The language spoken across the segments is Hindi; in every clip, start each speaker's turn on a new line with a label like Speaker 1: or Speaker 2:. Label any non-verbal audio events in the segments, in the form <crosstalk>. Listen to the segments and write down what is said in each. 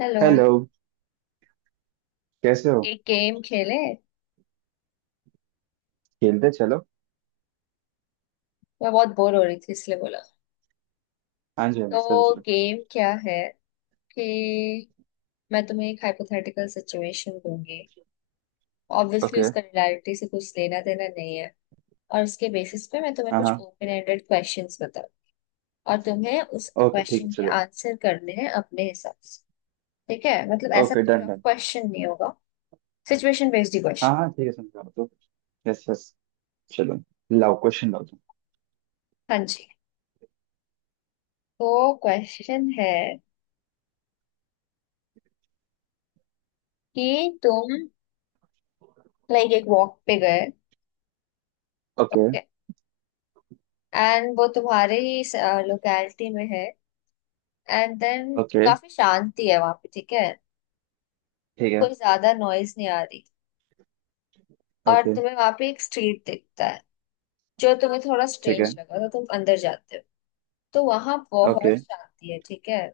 Speaker 1: हेलो।
Speaker 2: हेलो। कैसे हो?
Speaker 1: एक गेम खेले।
Speaker 2: खेलते हैं, चलो।
Speaker 1: मैं बहुत बोर हो रही थी इसलिए बोला।
Speaker 2: हाँ जी, हाँ जी, चलो
Speaker 1: तो
Speaker 2: चलो।
Speaker 1: गेम क्या है कि मैं तुम्हें एक हाइपोथेटिकल सिचुएशन दूंगी। Obviously
Speaker 2: okay.
Speaker 1: उसका रियलिटी से कुछ लेना देना नहीं है, और उसके बेसिस पे मैं तुम्हें
Speaker 2: हाँ
Speaker 1: कुछ
Speaker 2: हाँ।
Speaker 1: ओपन एंडेड क्वेश्चंस बताऊँ, और तुम्हें उस
Speaker 2: ओके ठीक है,
Speaker 1: क्वेश्चन के
Speaker 2: चलो।
Speaker 1: आंसर करने हैं अपने हिसाब से। ठीक है, मतलब ऐसा
Speaker 2: ओके,
Speaker 1: कोई
Speaker 2: डन
Speaker 1: टफ
Speaker 2: डन।
Speaker 1: क्वेश्चन नहीं होगा। सिचुएशन बेस्ड ही
Speaker 2: हाँ
Speaker 1: क्वेश्चन।
Speaker 2: हाँ ठीक है, समझा तो। Yes yes. चलो, लाओ क्वेश्चन लाओ तुम।
Speaker 1: हाँ जी, तो क्वेश्चन है कि तुम लाइक एक वॉक पे गए।
Speaker 2: ओके।
Speaker 1: ओके, एंड वो तुम्हारे ही लोकैलिटी में है, एंड देन
Speaker 2: ओके
Speaker 1: काफी शांति है वहां पे, ठीक है।
Speaker 2: ठीक है।
Speaker 1: कोई ज्यादा नॉइज नहीं आ रही, और
Speaker 2: ओके
Speaker 1: तुम्हें वहां पे एक स्ट्रीट दिखता है जो तुम्हें थोड़ा
Speaker 2: ठीक है।
Speaker 1: स्ट्रेंज लगा, तो तुम अंदर जाते हो। तो वहां
Speaker 2: ओके।
Speaker 1: बहुत शांति है, ठीक है।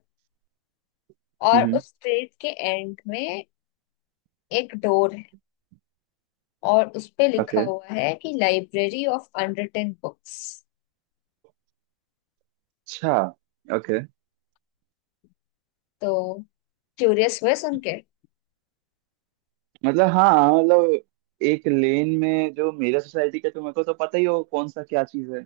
Speaker 1: और
Speaker 2: हम्म।
Speaker 1: उस स्ट्रीट के एंड में एक डोर है, और उस पे लिखा
Speaker 2: ओके।
Speaker 1: हुआ है कि लाइब्रेरी ऑफ अनरिटन बुक्स।
Speaker 2: अच्छा। ओके।
Speaker 1: तो क्यूरियस हुए सुन के।
Speaker 2: मतलब हाँ, मतलब एक लेन में जो मेरा सोसाइटी का तुम्हें को तो पता ही हो कौन सा क्या चीज़ है।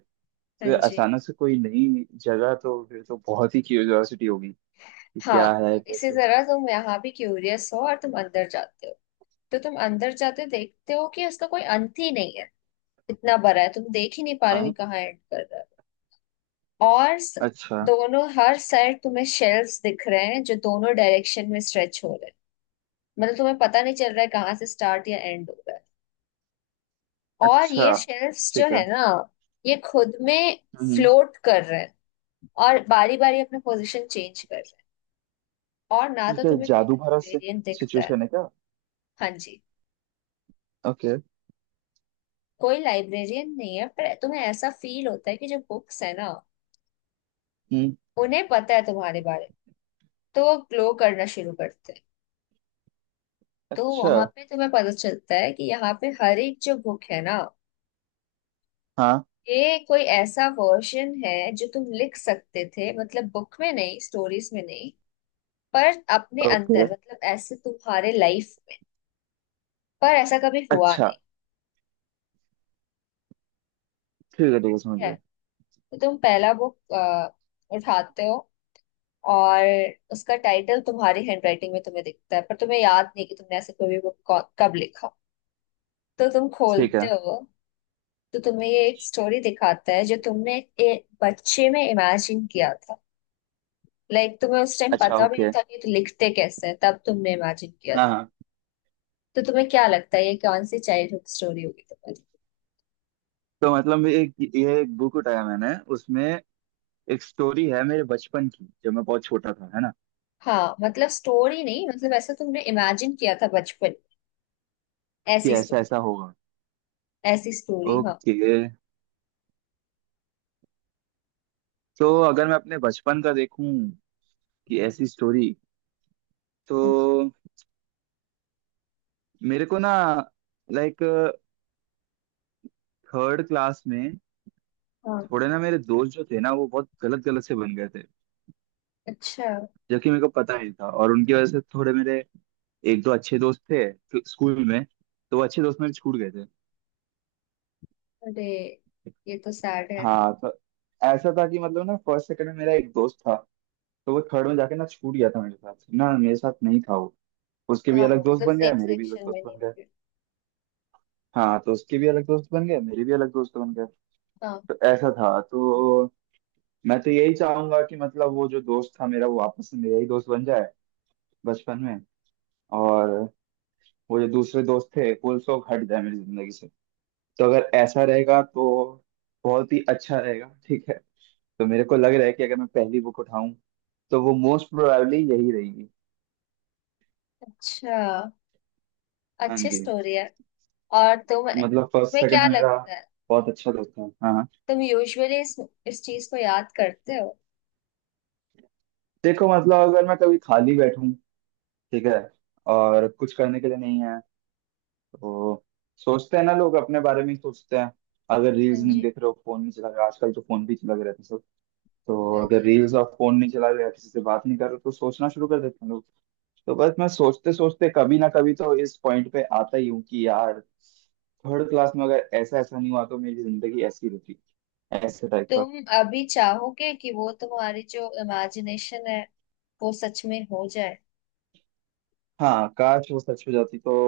Speaker 1: हाँ
Speaker 2: तो
Speaker 1: जी।
Speaker 2: अचानक से कोई नई जगह तो फिर तो बहुत ही क्यूरियोसिटी होगी कि
Speaker 1: हाँ,
Speaker 2: क्या है,
Speaker 1: तो इसी
Speaker 2: कैसे है।
Speaker 1: तरह तुम यहाँ भी क्यूरियस हो और तुम अंदर जाते हो। तो तुम अंदर जाते देखते हो कि उसका कोई अंत ही नहीं है। इतना बड़ा है तुम देख ही नहीं पा रहे हो कि
Speaker 2: हाँ।
Speaker 1: कहाँ एंड कर रहा है। और स-
Speaker 2: अच्छा।
Speaker 1: दोनों हर साइड तुम्हें शेल्व्स दिख रहे हैं जो दोनों डायरेक्शन में स्ट्रेच हो रहे हैं। मतलब तुम्हें पता नहीं चल रहा है कहाँ से स्टार्ट या एंड हो रहा है। और ये
Speaker 2: अच्छा
Speaker 1: शेल्व्स जो
Speaker 2: ठीक है।
Speaker 1: है ना, ये खुद में
Speaker 2: हम्म।
Speaker 1: फ्लोट कर रहे हैं और बारी बारी अपना पोजीशन चेंज कर रहे हैं, और ना तो
Speaker 2: ठीक है,
Speaker 1: तुम्हें कोई
Speaker 2: जादू भरा से
Speaker 1: लाइब्रेरियन दिखता है।
Speaker 2: सिचुएशन है क्या।
Speaker 1: हाँ जी।
Speaker 2: ओके।
Speaker 1: कोई लाइब्रेरियन नहीं है, पर तुम्हें ऐसा फील होता है कि जो बुक्स है ना,
Speaker 2: हम्म।
Speaker 1: उन्हें पता है तुम्हारे बारे में, तो वो ग्लो करना शुरू करते हैं। तो
Speaker 2: अच्छा।
Speaker 1: वहां पे तुम्हें पता चलता है कि यहाँ पे हर एक जो बुक है ना,
Speaker 2: हाँ।
Speaker 1: ये कोई ऐसा वर्जन है जो तुम लिख सकते थे। मतलब बुक में नहीं, स्टोरीज में नहीं, पर अपने
Speaker 2: ओके।
Speaker 1: अंदर, मतलब ऐसे तुम्हारे लाइफ में, पर ऐसा कभी हुआ
Speaker 2: अच्छा,
Speaker 1: नहीं
Speaker 2: ठीक है ठीक है, समझ
Speaker 1: है।
Speaker 2: गया।
Speaker 1: तो तुम पहला बुक उठाते हो और उसका टाइटल तुम्हारी हैंडराइटिंग में तुम्हें दिखता है, पर तुम्हें याद नहीं कि तुमने ऐसे कोई भी बुक कब लिखा। तो तुम
Speaker 2: ठीक
Speaker 1: खोलते
Speaker 2: है।
Speaker 1: हो, तो तुम्हें ये एक स्टोरी दिखाता है जो तुमने एक बच्चे में इमेजिन किया था। लाइक तुम्हें उस टाइम
Speaker 2: अच्छा
Speaker 1: पता भी नहीं
Speaker 2: ओके।
Speaker 1: था कि तो लिखते कैसे हैं, तब तुमने इमेजिन किया
Speaker 2: हाँ
Speaker 1: था।
Speaker 2: हाँ।
Speaker 1: तो तुम्हें क्या लगता है ये कौन सी चाइल्डहुड स्टोरी होगी तुम्हारी?
Speaker 2: तो मतलब एक, ये एक बुक उठाया मैंने, उसमें एक स्टोरी है मेरे बचपन की जब मैं बहुत छोटा था, है ना।
Speaker 1: हाँ मतलब स्टोरी नहीं, मतलब ऐसा तुमने इमेजिन किया था बचपन,
Speaker 2: कि
Speaker 1: ऐसी
Speaker 2: ऐसा
Speaker 1: स्टोरी।
Speaker 2: ऐसा होगा।
Speaker 1: ऐसी स्टोरी, हाँ।
Speaker 2: ओके। तो अगर मैं अपने बचपन का देखूं कि ऐसी स्टोरी, तो
Speaker 1: हाँ जी।
Speaker 2: मेरे को ना, लाइक थर्ड क्लास में
Speaker 1: हाँ।
Speaker 2: थोड़े ना मेरे दोस्त जो थे ना वो बहुत गलत गलत से बन गए थे।
Speaker 1: अच्छा।
Speaker 2: जबकि मेरे को पता नहीं था, और उनकी वजह से थोड़े मेरे एक दो अच्छे दोस्त थे स्कूल में। तो वो अच्छे दोस्त मेरे छूट गए थे।
Speaker 1: अरे, ये तो सैड है।
Speaker 2: हाँ, तो ऐसा था कि मतलब ना फर्स्ट सेकंड में मेरा एक दोस्त था। तो वो थर्ड में जाके ना छूट गया था मेरे साथ। ना मेरे साथ नहीं था वो। उसके भी
Speaker 1: हाँ
Speaker 2: अलग
Speaker 1: हाँ,
Speaker 2: दोस्त
Speaker 1: मतलब
Speaker 2: बन गए,
Speaker 1: सेम
Speaker 2: मेरे भी अलग
Speaker 1: सेक्शन
Speaker 2: दोस्त
Speaker 1: में नहीं
Speaker 2: बन गए।
Speaker 1: होगी।
Speaker 2: हाँ, तो उसके भी अलग दोस्त बन गए, मेरे भी अलग दोस्त बन गए।
Speaker 1: हाँ।
Speaker 2: तो ऐसा था, तो मैं तो यही चाहूंगा कि मतलब वो जो दोस्त था मेरा वो वापस से मेरा ही दोस्त बन जाए बचपन में। और वो जो दूसरे दोस्त थे वो सब हट जाए मेरी जिंदगी से। तो अगर ऐसा रहेगा तो बहुत ही अच्छा रहेगा, ठीक है। तो मेरे को लग रहा है कि अगर मैं पहली बुक उठाऊं, तो वो मोस्ट प्रोबेबली यही रहेगी।
Speaker 1: अच्छा।
Speaker 2: हाँ
Speaker 1: अच्छी
Speaker 2: जी।
Speaker 1: स्टोरी है। और तुम
Speaker 2: मतलब फर्स्ट
Speaker 1: तुम्हें
Speaker 2: सेकंड
Speaker 1: क्या
Speaker 2: में मेरा
Speaker 1: लगता है,
Speaker 2: बहुत अच्छा दोस्त था, हाँ हाँ।
Speaker 1: तुम यूजुअली इस चीज को याद करते हो?
Speaker 2: देखो मतलब अगर मैं कभी खाली बैठूं, ठीक है, और कुछ करने के लिए नहीं है, तो सोचते हैं ना, लोग अपने बारे में ही सोचते हैं। अगर
Speaker 1: हाँ
Speaker 2: रील्स नहीं
Speaker 1: जी
Speaker 2: देख रहे हो, फोन नहीं चला रहे हो, आजकल तो फोन भी चला रहे हैं। तो
Speaker 1: हाँ
Speaker 2: अगर
Speaker 1: जी हाँ
Speaker 2: रील्स
Speaker 1: जी।
Speaker 2: और फोन नहीं चला रहे या किसी से बात नहीं कर रहे तो सोचना शुरू कर देते हैं लोग। तो बस मैं सोचते सोचते कभी ना कभी तो इस पॉइंट पे आता ही हूँ कि यार, थर्ड क्लास में अगर ऐसा ऐसा नहीं हुआ तो मेरी जिंदगी ऐसी होती, ऐसे टाइप का।
Speaker 1: तुम अभी चाहोगे कि वो तुम्हारी जो इमेजिनेशन है, वो सच में हो जाए?
Speaker 2: हाँ, काश वो सच हो जाती तो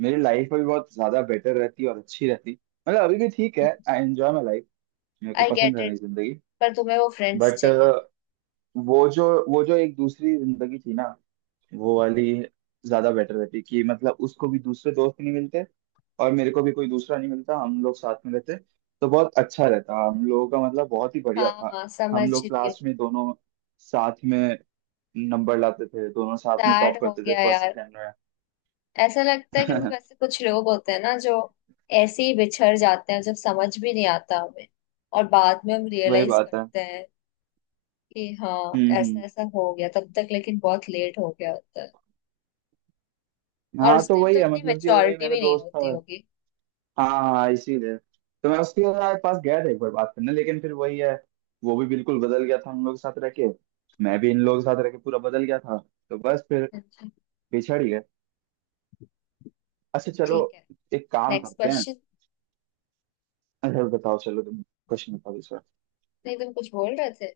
Speaker 2: मेरी लाइफ भी बहुत ज्यादा बेटर रहती और अच्छी रहती। मतलब अभी भी ठीक
Speaker 1: हम्म,
Speaker 2: है। I enjoy my life. मेरे को
Speaker 1: आई
Speaker 2: पसंद
Speaker 1: गेट
Speaker 2: है
Speaker 1: इट,
Speaker 2: मेरी जिंदगी।
Speaker 1: पर तुम्हें वो फ्रेंड्स
Speaker 2: बट
Speaker 1: चाहिए थे।
Speaker 2: वो जो वो जो एक दूसरी जिंदगी थी ना, वो वाली ज्यादा बेटर रहती, कि मतलब उसको भी दूसरे दोस्त नहीं मिलते और मेरे को भी कोई दूसरा नहीं मिलता, हम लोग साथ में रहते। तो बहुत अच्छा रहता हम लोगों का, मतलब बहुत ही बढ़िया
Speaker 1: हाँ
Speaker 2: था।
Speaker 1: हाँ
Speaker 2: हम
Speaker 1: समझ
Speaker 2: लोग
Speaker 1: रही हूँ।
Speaker 2: क्लास में दोनों साथ में नंबर लाते थे, दोनों साथ में
Speaker 1: सैड
Speaker 2: टॉप
Speaker 1: हो
Speaker 2: करते थे
Speaker 1: गया
Speaker 2: फर्स्ट
Speaker 1: यार।
Speaker 2: सेकंड
Speaker 1: ऐसा लगता है कि मतलब
Speaker 2: में।
Speaker 1: ऐसे कुछ लोग होते हैं ना जो ऐसे ही बिछड़ जाते हैं जब समझ भी नहीं आता हमें, और बाद में हम
Speaker 2: <laughs> वही
Speaker 1: रियलाइज
Speaker 2: बात है।
Speaker 1: करते हैं कि हाँ ऐसा
Speaker 2: हम्म।
Speaker 1: ऐसा हो गया, तब तक लेकिन बहुत लेट हो गया होता है। और
Speaker 2: हाँ
Speaker 1: उस
Speaker 2: तो
Speaker 1: टाइम
Speaker 2: वही
Speaker 1: तो
Speaker 2: है,
Speaker 1: इतनी
Speaker 2: मतलब कि वही
Speaker 1: मेच्योरिटी
Speaker 2: मेरा
Speaker 1: भी नहीं
Speaker 2: दोस्त
Speaker 1: होती
Speaker 2: था।
Speaker 1: होगी।
Speaker 2: हाँ, हाँ इसीलिए तो मैं उसके यार पास गया था एक बार बात करने, लेकिन फिर वही है। वो भी बिल्कुल बदल गया था हम लोग के साथ रह के, मैं भी इन लोगों के साथ रह के पूरा बदल गया था। तो बस फिर
Speaker 1: अच्छा,
Speaker 2: पिछड़ ही गए। अच्छा चलो,
Speaker 1: ठीक है।
Speaker 2: एक काम
Speaker 1: नेक्स्ट
Speaker 2: करते हैं।
Speaker 1: क्वेश्चन।
Speaker 2: अच्छा बताओ, चलो तुम क्वेश्चन बताओ इस बार।
Speaker 1: नहीं तुम कुछ बोल रहे थे।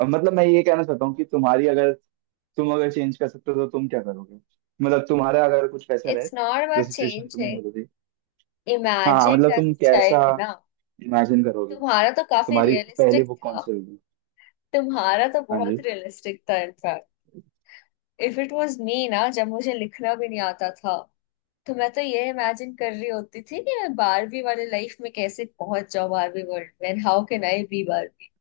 Speaker 2: अब मतलब मैं ये कहना चाहता हूँ कि तुम्हारी अगर, तुम अगर चेंज कर सकते हो तो तुम क्या करोगे, मतलब तुम्हारा अगर कुछ ऐसा रहे
Speaker 1: इट्स नॉट
Speaker 2: जो
Speaker 1: अबाउट
Speaker 2: सिचुएशन
Speaker 1: चेंज,
Speaker 2: तुमने बदली। हाँ,
Speaker 1: इमेजिन्ड
Speaker 2: मतलब
Speaker 1: एज
Speaker 2: तुम
Speaker 1: अ
Speaker 2: कैसा
Speaker 1: चाइल्ड ना।
Speaker 2: इमेजिन करोगे,
Speaker 1: तुम्हारा तो काफी
Speaker 2: तुम्हारी पहली
Speaker 1: रियलिस्टिक
Speaker 2: बुक कौन
Speaker 1: था।
Speaker 2: सी होगी।
Speaker 1: तुम्हारा तो
Speaker 2: हाँ
Speaker 1: बहुत
Speaker 2: जी।
Speaker 1: रियलिस्टिक था in fact. If it was me ना, जब मुझे लिखना भी नहीं आता था, तो मैं तो ये इमेजिन कर रही होती थी कि मैं बारहवीं वाले लाइफ में कैसे पहुंच जाऊं, बारहवीं वर्ल्ड में, हाउ कैन आई बी बारहवीं।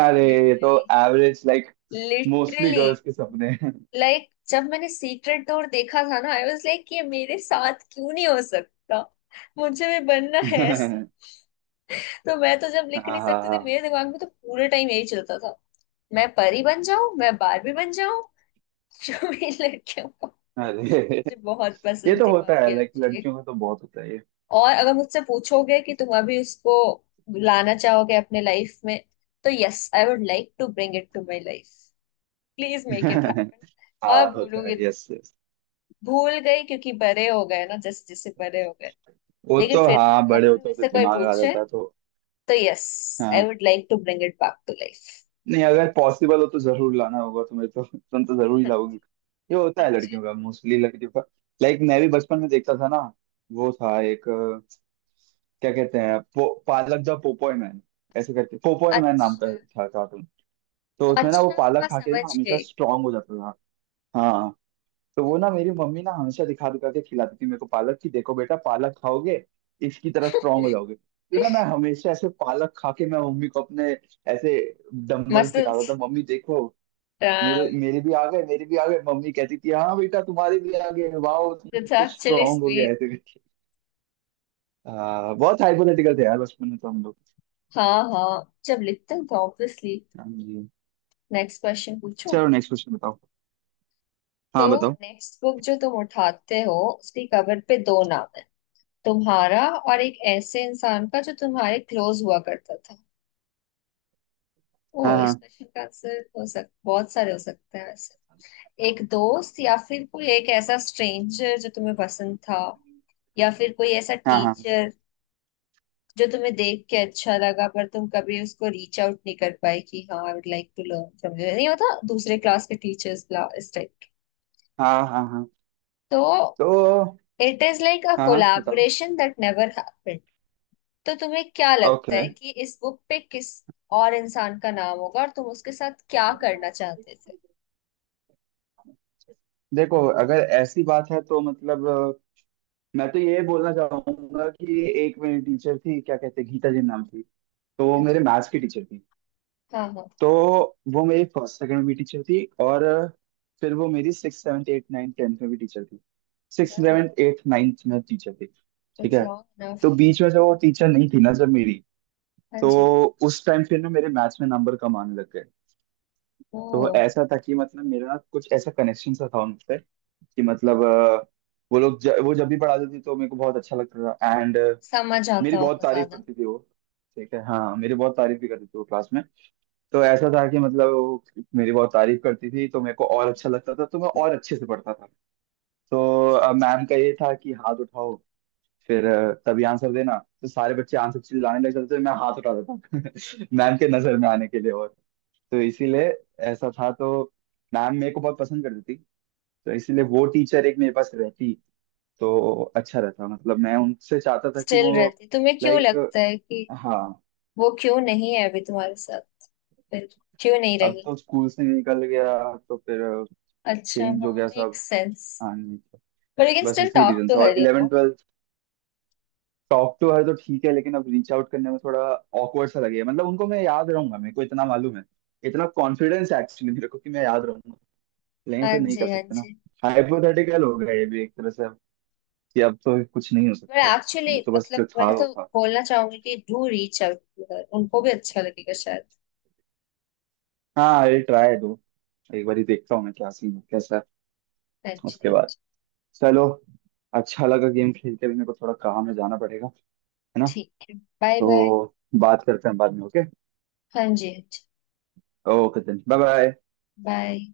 Speaker 2: अरे, ये तो
Speaker 1: literally.
Speaker 2: Average like mostly
Speaker 1: literally,
Speaker 2: girls के सपने हैं।
Speaker 1: लाइक जब मैंने सीक्रेट डोर देखा था ना, आई वाज लाइक ये मेरे साथ क्यों नहीं हो सकता, मुझे भी बनना है ऐसा।
Speaker 2: <laughs>
Speaker 1: तो मैं तो जब
Speaker 2: हाँ
Speaker 1: लिख नहीं
Speaker 2: हाँ
Speaker 1: सकती थी,
Speaker 2: हाँ।
Speaker 1: मेरे दिमाग में तो पूरे टाइम यही चलता था, मैं परी बन जाऊं, मैं बारबी बन जाऊं। <laughs> जो भी लड़कियों का।
Speaker 2: अरे
Speaker 1: मुझे बहुत
Speaker 2: ये
Speaker 1: पसंद
Speaker 2: तो
Speaker 1: थी
Speaker 2: होता
Speaker 1: बारबी
Speaker 2: है, लाइक
Speaker 1: एक्चुअली।
Speaker 2: लड़कियों में तो बहुत होता है ये।
Speaker 1: और अगर मुझसे पूछोगे कि तुम अभी उसको लाना चाहोगे अपने लाइफ में, तो yes, I would like to bring it to my life, please make it happen.
Speaker 2: <laughs>
Speaker 1: और
Speaker 2: हाँ होता है,
Speaker 1: भूलूंगी,
Speaker 2: यस यस।
Speaker 1: भूल गई क्योंकि बड़े हो गए ना, जैसे जैसे बड़े हो गए।
Speaker 2: वो
Speaker 1: लेकिन
Speaker 2: तो
Speaker 1: फिर भी
Speaker 2: हाँ, बड़े
Speaker 1: अभी भी
Speaker 2: होते होते
Speaker 1: मुझसे कोई
Speaker 2: दिमाग आ
Speaker 1: पूछे,
Speaker 2: जाता है तो।
Speaker 1: तो यस, आई
Speaker 2: हाँ,
Speaker 1: would like to bring it back to life.
Speaker 2: नहीं अगर पॉसिबल हो तो जरूर लाना होगा तुम्हें तो। <laughs> तुम तो जरूर ही लाओगी। ये होता है लड़कियों का, मोस्टली लड़कियों का। लाइक मैं भी बचपन में देखता था ना, वो था एक क्या कहते हैं, पालक द पोपोय मैन, ऐसे करके पोपोय मैन नाम
Speaker 1: अच्छा।
Speaker 2: का था। तो उसमें ना वो
Speaker 1: अच्छा,
Speaker 2: पालक
Speaker 1: हाँ
Speaker 2: खा के ना
Speaker 1: समझ
Speaker 2: हमेशा
Speaker 1: गई।
Speaker 2: स्ट्रांग हो जाता था। हाँ। तो वो ना मेरी मम्मी ना हमेशा दिखा दिखा के खिलाती थी मेरे को पालक की, देखो बेटा पालक खाओगे इसकी तरह स्ट्रांग हो जाओगे। तो ना मैं हमेशा ऐसे पालक खा के मैं मम्मी को अपने ऐसे डंबल दिखाता
Speaker 1: मसल्स।
Speaker 2: था, मम्मी देखो मेरे मेरे भी आ गए, मेरे भी आ गए। मम्मी कहती थी हाँ बेटा तुम्हारे भी आ गए, वाह तुम
Speaker 1: इट्स
Speaker 2: तो
Speaker 1: एक्चुअली
Speaker 2: स्ट्रांग हो गया,
Speaker 1: स्वीट।
Speaker 2: ऐसे करके। हाँ, बहुत हाइपोथेटिकल थे यार बचपन में तो हम लोग।
Speaker 1: हाँ हाँ, जब लिखते हो तो ऑब्वियसली।
Speaker 2: हाँ जी।
Speaker 1: नेक्स्ट क्वेश्चन पूछो।
Speaker 2: चलो नेक्स्ट क्वेश्चन बताओ।
Speaker 1: तो
Speaker 2: हाँ बताओ।
Speaker 1: नेक्स्ट बुक जो तुम उठाते हो, उसकी कवर पे दो नाम है, तुम्हारा और एक ऐसे इंसान का जो तुम्हारे क्लोज हुआ करता था। ओ
Speaker 2: हाँ
Speaker 1: इसमें शिनकानसेन हो सक बहुत सारे हो सकते हैं वैसे। एक दोस्त, या फिर कोई एक ऐसा स्ट्रेंजर जो तुम्हें पसंद था, या फिर कोई ऐसा
Speaker 2: हाँ हाँ। हाँ
Speaker 1: टीचर जो तुम्हें देख के अच्छा लगा पर तुम कभी उसको रीच आउट नहीं कर पाए कि हाँ I would like to learn from you. नहीं होता दूसरे क्लास के टीचर्स, इस टाइप के।
Speaker 2: हाँ हाँ। हाँ
Speaker 1: तो
Speaker 2: तो।
Speaker 1: इट इज लाइक अ
Speaker 2: हाँ हाँ बताओ।
Speaker 1: Collaboration that never happened. तो तुम्हें क्या लगता
Speaker 2: ओके।
Speaker 1: है कि इस बुक पे किस और इंसान का नाम होगा और तुम उसके साथ क्या करना चाहते थे?
Speaker 2: देखो अगर ऐसी बात है तो मतलब मैं तो ये बोलना चाहूंगा कि एक मेरी टीचर थी, क्या कहते हैं, गीता जी नाम थी। तो वो
Speaker 1: हाँ
Speaker 2: मेरे
Speaker 1: जी।
Speaker 2: मैथ्स की टीचर थी।
Speaker 1: हाँ
Speaker 2: तो वो मेरी फर्स्ट सेकंड में भी टीचर थी, और फिर वो मेरी six seventh eight ninth tenth में भी टीचर थी। सिक्स
Speaker 1: हाँ।
Speaker 2: सेवन्थ एट नाइन्थ में टीचर थी। ठीक
Speaker 1: इट्स
Speaker 2: है।
Speaker 1: लॉन्ग
Speaker 2: तो
Speaker 1: इनफ।
Speaker 2: बीच में जब वो टीचर नहीं थी ना, जब मेरी,
Speaker 1: हाँ
Speaker 2: तो
Speaker 1: जी।
Speaker 2: उस टाइम फिर ना मेरे मैथ्स में नंबर कम आने लग गए। तो
Speaker 1: ओ,
Speaker 2: ऐसा था कि मतलब मेरा कुछ ऐसा कनेक्शन सा था उनसे, कि मतलब वो लोग वो जब भी पढ़ाते थे तो मेरे को बहुत अच्छा लगता था। एंड
Speaker 1: समझ
Speaker 2: मेरी
Speaker 1: आता
Speaker 2: बहुत
Speaker 1: होगा
Speaker 2: तारीफ
Speaker 1: ज्यादा।
Speaker 2: करती थी वो। ठीक है, हाँ, मेरी बहुत तारीफ भी करती थी वो क्लास में। तो ऐसा था कि मतलब वो मेरी बहुत तारीफ करती थी तो मेरे को और अच्छा लगता था तो मैं और अच्छे से पढ़ता था। तो
Speaker 1: अच्छा।
Speaker 2: मैम का ये था कि हाथ उठाओ, फिर तभी आंसर देना। तो सारे बच्चे आंसर चिल्लाने लग जाते थे, मैं हाथ उठाता था <laughs> मैम के नजर में आने के लिए, और तो इसीलिए ऐसा था, तो मैम मेरे को बहुत पसंद करती थी। तो इसीलिए वो टीचर एक मेरे पास रहती तो अच्छा रहता, मतलब मैं उनसे चाहता था कि
Speaker 1: स्टिल
Speaker 2: वो।
Speaker 1: रहती, तुम्हें क्यों
Speaker 2: लाइक।
Speaker 1: लगता है कि
Speaker 2: हाँ।
Speaker 1: वो क्यों नहीं है अभी तुम्हारे साथ, फिर क्यों नहीं
Speaker 2: अब
Speaker 1: रही?
Speaker 2: तो स्कूल से निकल गया तो फिर
Speaker 1: अच्छा
Speaker 2: चेंज हो
Speaker 1: हाँ,
Speaker 2: गया
Speaker 1: मेक
Speaker 2: सब।
Speaker 1: सेंस।
Speaker 2: हाँ, नहीं तो
Speaker 1: पर यू कैन
Speaker 2: बस
Speaker 1: स्टिल
Speaker 2: इसी
Speaker 1: टॉक
Speaker 2: रीजन
Speaker 1: टू
Speaker 2: से, और
Speaker 1: her, you
Speaker 2: eleven
Speaker 1: no.
Speaker 2: Twelfth. Talk to her तो ठीक है, लेकिन अब रीच आउट करने में थोड़ा ऑकवर्ड सा लगेगा। मतलब उनको मैं याद रहूंगा, मेरे को इतना मालूम है, इतना कॉन्फिडेंस एक्चुअली मेरे को कि मैं याद रहूंगा। लेकिन
Speaker 1: हाँ
Speaker 2: फिर नहीं कर
Speaker 1: जी हाँ
Speaker 2: सकते ना।
Speaker 1: जी।
Speaker 2: हाइपोथेटिकल हो गया ये भी एक तरह से, कि अब तो कुछ नहीं हो
Speaker 1: पर
Speaker 2: सकता,
Speaker 1: एक्चुअली
Speaker 2: वो तो बस जो
Speaker 1: मतलब
Speaker 2: था
Speaker 1: मैं
Speaker 2: वो
Speaker 1: तो
Speaker 2: था।
Speaker 1: बोलना चाहूंगी कि do reach out to her, उनको भी अच्छा लगेगा शायद।
Speaker 2: हाँ ये ट्राई दो, एक बार ही देखता हूँ मैं क्या सीन है, कैसा है।
Speaker 1: हाँ जी
Speaker 2: उसके
Speaker 1: हाँ,
Speaker 2: बाद चलो। अच्छा लगा गेम खेल के, भी मेरे को थोड़ा काम में जाना पड़ेगा, है ना।
Speaker 1: ठीक है, बाय बाय।
Speaker 2: तो बात करते हैं बाद में, ओके।
Speaker 1: हाँ जी हाँ जी।
Speaker 2: Okay then, bye bye.
Speaker 1: Bye.